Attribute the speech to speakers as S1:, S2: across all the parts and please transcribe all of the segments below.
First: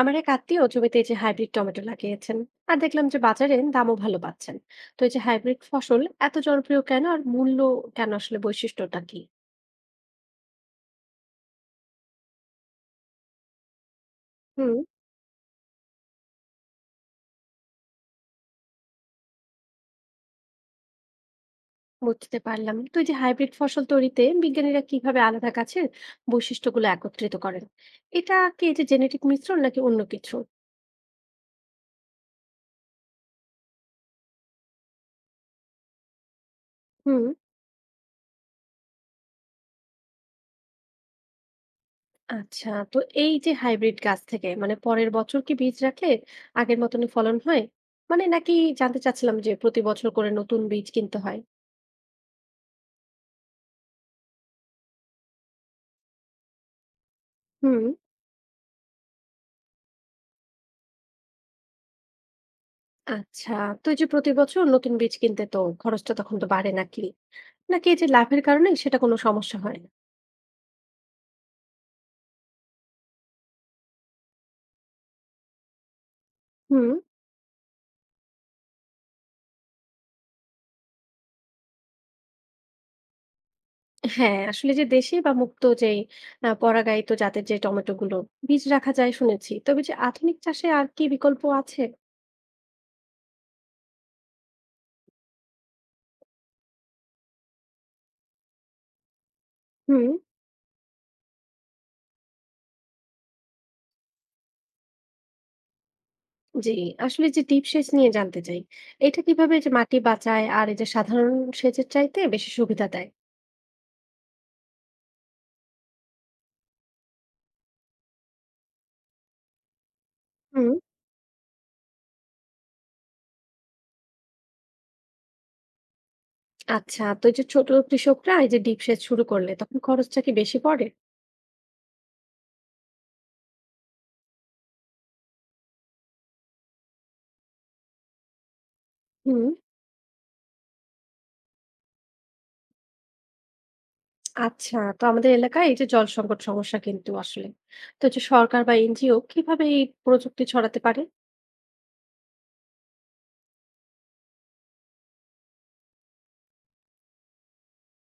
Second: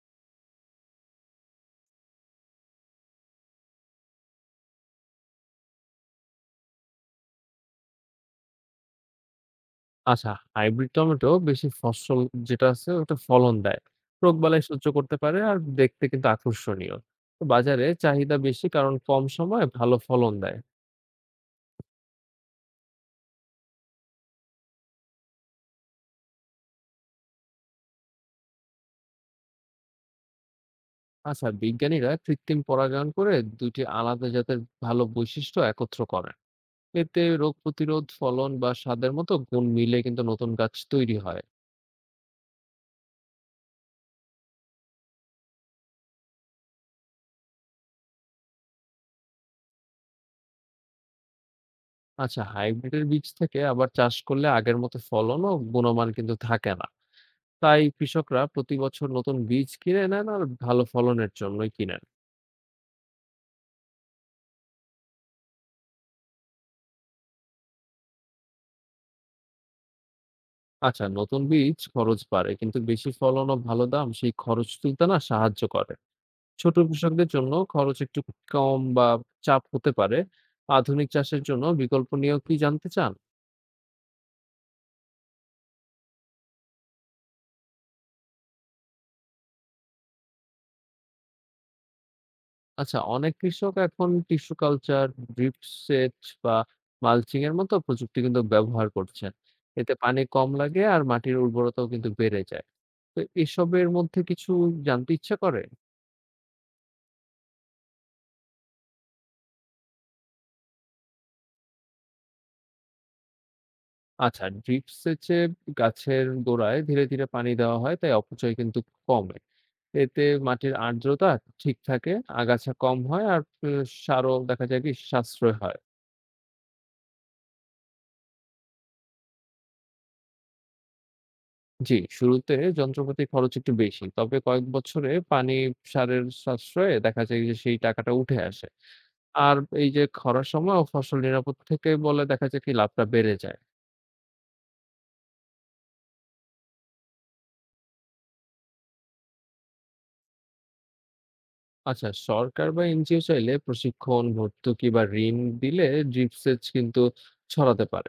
S1: আমার এক আত্মীয় জমিতে এই যে হাইব্রিড টমেটো লাগিয়েছেন, আর দেখলাম যে বাজারে দামও ভালো পাচ্ছেন। তো এই যে হাইব্রিড ফসল এত জনপ্রিয় কেন, আর মূল্য কেন, আসলে বৈশিষ্ট্যটা কি?
S2: আচ্ছা, হাইব্রিড টমেটো বেশি ফসল যেটা আছে ওটা ফলন দেয়। রোগবালাই
S1: হুম,
S2: সহ্য করতে পারে আর দেখতে কিন্তু আকর্ষণীয়। তো বাজারে চাহিদা বেশি কারণ কম সময়ে ভালো ফলন দেয়।
S1: বুঝতে পারলাম। তো এই যে হাইব্রিড ফসল তৈরিতে বিজ্ঞানীরা কিভাবে আলাদা গাছের বৈশিষ্ট্যগুলো একত্রিত করেন, এটা কি এই যে জেনেটিক মিশ্রণ নাকি অন্য কিছু?
S2: আচ্ছা, বিজ্ঞানীরা কৃত্রিম পরাগায়ন করে ২ টি আলাদা জাতের ভালো বৈশিষ্ট্য একত্র করেন। এতে
S1: হুম,
S2: রোগ প্রতিরোধ, ফলন বা স্বাদের মতো গুণ মিলে কিন্তু নতুন গাছ তৈরি হয়।
S1: আচ্ছা, তো এই যে হাইব্রিড গাছ থেকে মানে পরের বছর কি বীজ রাখলে আগের মতনই ফলন হয় মানে, নাকি? জানতে চাচ্ছিলাম যে প্রতি বছর করে নতুন বীজ কিনতে হয়?
S2: আচ্ছা, হাইব্রিডের বীজ থেকে আবার চাষ করলে আগের মতো ফলন ও গুণমান কিন্তু থাকে না। তাই
S1: হুম,
S2: কৃষকরা প্রতি বছর নতুন বীজ কিনে নেন আর ভালো ফলনের জন্যই কিনেন।
S1: আচ্ছা, তো এই যে প্রতি বছর নতুন বীজ কিনতে তো খরচটা তখন তো বাড়ে নাকি? নাকি এই যে লাভের কারণে সেটা কোনো সমস্যা হয় না?
S2: আচ্ছা, নতুন বীজ খরচ বাড়ে কিন্তু বেশি ফলন ও ভালো দাম সেই খরচ তুলতে না সাহায্য করে। ছোট
S1: হুম,
S2: কৃষকদের জন্য খরচ একটু কম বা চাপ হতে পারে। আধুনিক চাষের জন্য বিকল্প নিয়েও কি জানতে চান?
S1: হ্যাঁ, আসলে যে দেশি বা মুক্ত যেই পরাগায়িত জাতের যে টমেটো গুলো বীজ রাখা যায় শুনেছি। তবে যে আধুনিক চাষে আর কি বিকল্প আছে?
S2: আচ্ছা, অনেক কৃষক এখন টিস্যু কালচার, ড্রিপ সেচ বা মালচিং এর মতো প্রযুক্তি কিন্তু ব্যবহার করছেন। এতে
S1: হুম,
S2: পানি কম লাগে আর মাটির উর্বরতাও কিন্তু বেড়ে যায়। তো এসবের মধ্যে কিছু জানতে ইচ্ছা করে।
S1: জি, আসলে যে ডিপ সেচ নিয়ে জানতে চাই। এটা কিভাবে এই যে মাটি বাঁচায় আর এই যে সাধারণ সেচের চাইতে বেশি সুবিধা দেয়?
S2: আচ্ছা, ড্রিপ সেচে গাছের গোড়ায় ধীরে, ধীরে পানি দেওয়া হয়, তাই অপচয় কিন্তু কমে। এতে
S1: হুম,
S2: মাটির আর্দ্রতা ঠিক থাকে, আগাছা কম হয় আর সারও দেখা যায় কি সাশ্রয় হয়।
S1: আচ্ছা, তো এই যে ছোট কৃষকরা এই যে ডিপ সেচ শুরু করলে তখন খরচটা কি বেশি পড়ে?
S2: জি, শুরুতে যন্ত্রপাতির খরচ একটু বেশি। তবে কয়েক বছরে পানি, সারের সাশ্রয়ে দেখা যায় যে সেই টাকাটা উঠে আসে।
S1: হুম,
S2: আর এই যে খরার সময় ও ফসল নিরাপদ থেকে বলে দেখা যায় কি লাভটা বেড়ে যায়।
S1: আচ্ছা, তো আমাদের এলাকায় এই যে জল সংকট সমস্যা কিন্তু আসলে। তো যে সরকার বা এনজিও কিভাবে এই প্রযুক্তি ছড়াতে পারে?
S2: আচ্ছা, সরকার বা এনজিও চাইলে প্রশিক্ষণ, ভর্তুকি বা ঋণ দিলে ড্রিপ সেচ কিন্তু ছড়াতে পারে।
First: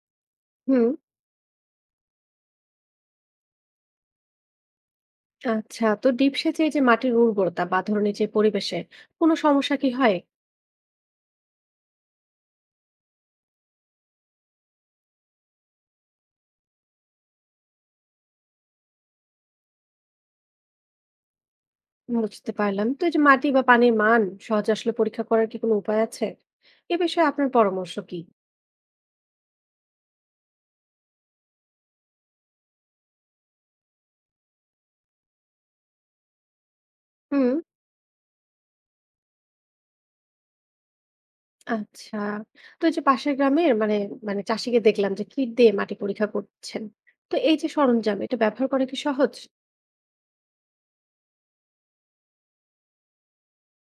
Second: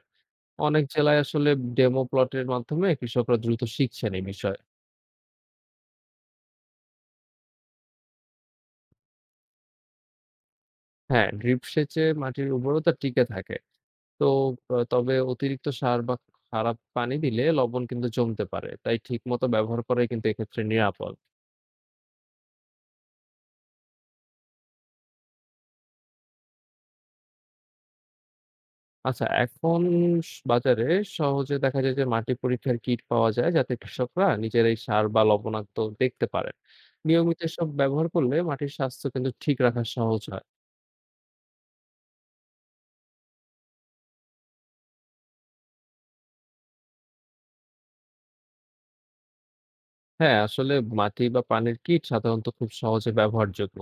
S2: অনেক
S1: হুম,
S2: জেলায় আসলে ডেমো প্লটের মাধ্যমে কৃষকরা দ্রুত শিখছেন এই বিষয়ে।
S1: আচ্ছা, তো ডিপ সেচে এই যে মাটির উর্বরতা বা ধরুন এই যে পরিবেশে কোনো সমস্যা কি হয়?
S2: হ্যাঁ, ড্রিপ সেচে মাটির উর্বরতা টিকে থাকে। তো তবে অতিরিক্ত সার বা খারাপ পানি দিলে লবণ কিন্তু জমতে পারে। তাই ঠিকমতো ব্যবহার করাই কিন্তু এক্ষেত্রে নিরাপদ।
S1: বুঝতে পারলাম। তো এই যে মাটি বা পানির মান সহজে আসলে পরীক্ষা করার কি কোনো উপায় আছে? এ বিষয়ে আপনার পরামর্শ কি?
S2: আচ্ছা, এখন বাজারে সহজে দেখা যায় যে মাটি পরীক্ষার কিট পাওয়া যায় যাতে কৃষকরা নিজেরাই সার বা লবণাক্ত দেখতে পারেন। নিয়মিত
S1: হুম,
S2: এসব ব্যবহার করলে মাটির স্বাস্থ্য কিন্তু ঠিক রাখা সহজ হয়।
S1: আচ্ছা, তো এই যে পাশের গ্রামের মানে মানে চাষিকে দেখলাম যে কিট দিয়ে মাটি পরীক্ষা করছেন। তো এই যে সরঞ্জাম এটা ব্যবহার করা কি সহজ?
S2: হ্যাঁ, আসলে মাটি বা পানির কিট সাধারণত খুব সহজে ব্যবহারযোগ্য।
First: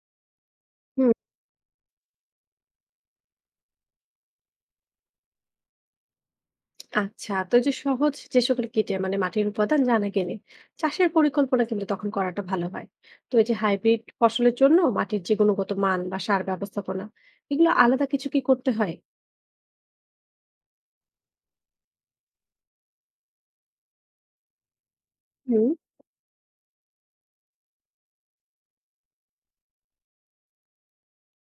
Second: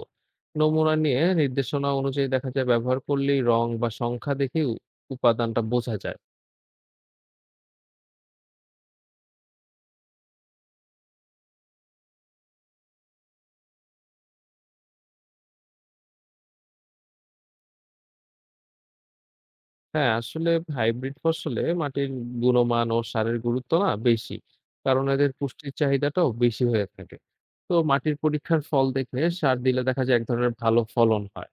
S2: নমুনা
S1: হুম,
S2: নিয়ে নির্দেশনা অনুযায়ী দেখা যায় ব্যবহার করলেই রং বা সংখ্যা দেখেই উপাদানটা বোঝা যায়।
S1: আচ্ছা, তো এই যে সহজ যে সকল কিটে মানে মাটির উপাদান জানা গেলে চাষের পরিকল্পনা কিন্তু তখন করাটা ভালো হয়। তো এই যে হাইব্রিড ফসলের জন্য মাটির যে গুণগত মান বা সার ব্যবস্থাপনা, এগুলো আলাদা কিছু কি করতে হয়?
S2: হ্যাঁ, আসলে হাইব্রিড ফসলে মাটির গুণমান ও সারের গুরুত্ব না বেশি। কারণ এদের
S1: হুম,
S2: পুষ্টির চাহিদাটাও বেশি হয়ে থাকে। তো মাটির পরীক্ষার ফল দেখে সার দিলে দেখা যায় এক ধরনের ভালো ফলন হয়।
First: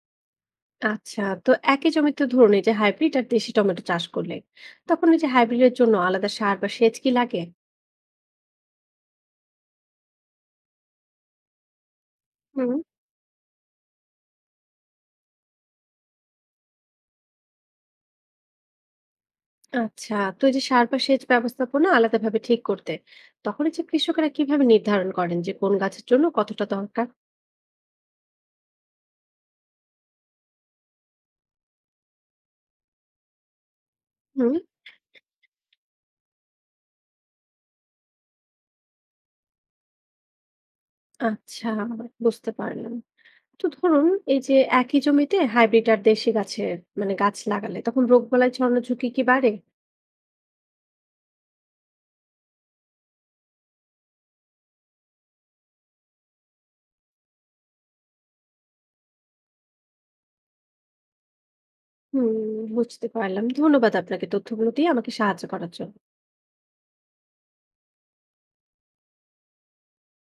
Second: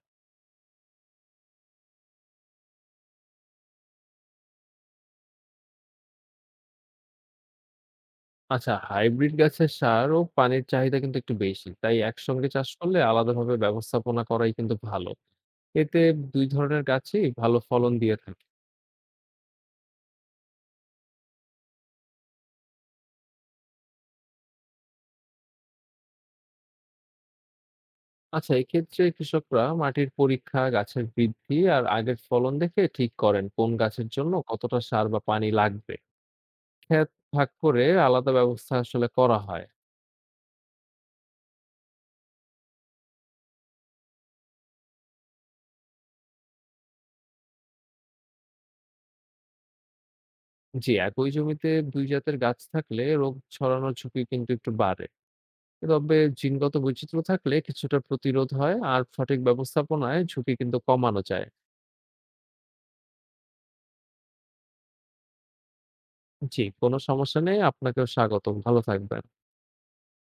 S1: আচ্ছা, তো একই জমিতে ধরুন এই যে হাইব্রিড আর দেশি টমেটো চাষ করলে তখন এই যে হাইব্রিডের জন্য আলাদা সার বা সেচ কি লাগে?
S2: আচ্ছা, হাইব্রিড গাছের সার ও পানির চাহিদা কিন্তু একটু বেশি। তাই একসঙ্গে চাষ
S1: হুম,
S2: করলে আলাদাভাবে ব্যবস্থাপনা করাই কিন্তু ভালো। এতে ২ ধরনের গাছই ভালো ফলন দিয়ে থাকে।
S1: আচ্ছা, তো এই যে সার বা সেচ ব্যবস্থাপনা আলাদাভাবে ঠিক করতে তখন এই যে কৃষকেরা কিভাবে নির্ধারণ করেন যে কোন গাছের জন্য কতটা দরকার?
S2: আচ্ছা, এক্ষেত্রে কৃষকরা মাটির পরীক্ষা, গাছের বৃদ্ধি আর আগের ফলন দেখে ঠিক করেন কোন গাছের জন্য
S1: হুম,
S2: কতটা সার বা পানি লাগবে। ক্ষেত ভাগ করে আলাদা ব্যবস্থা আসলে করা হয়।
S1: আচ্ছা, বুঝতে পারলাম। তো ধরুন এই যে একই জমিতে হাইব্রিড আর দেশি গাছে মানে গাছ লাগালে তখন রোগবালাই ছড়ানোর ঝুঁকি কি বাড়ে?
S2: জি, একই জমিতে ২ জাতের গাছ থাকলে রোগ ছড়ানোর ঝুঁকি কিন্তু একটু বাড়ে। তবে জিনগত বৈচিত্র্য থাকলে কিছুটা প্রতিরোধ হয় আর সঠিক ব্যবস্থাপনায় ঝুঁকি কিন্তু কমানো যায়।
S1: হুম, বুঝতে পারলাম। ধন্যবাদ আপনাকে তথ্যগুলো দিয়ে আমাকে সাহায্য করার জন্য।
S2: জি, কোনো সমস্যা নেই। আপনাকেও স্বাগতম। ভালো থাকবেন।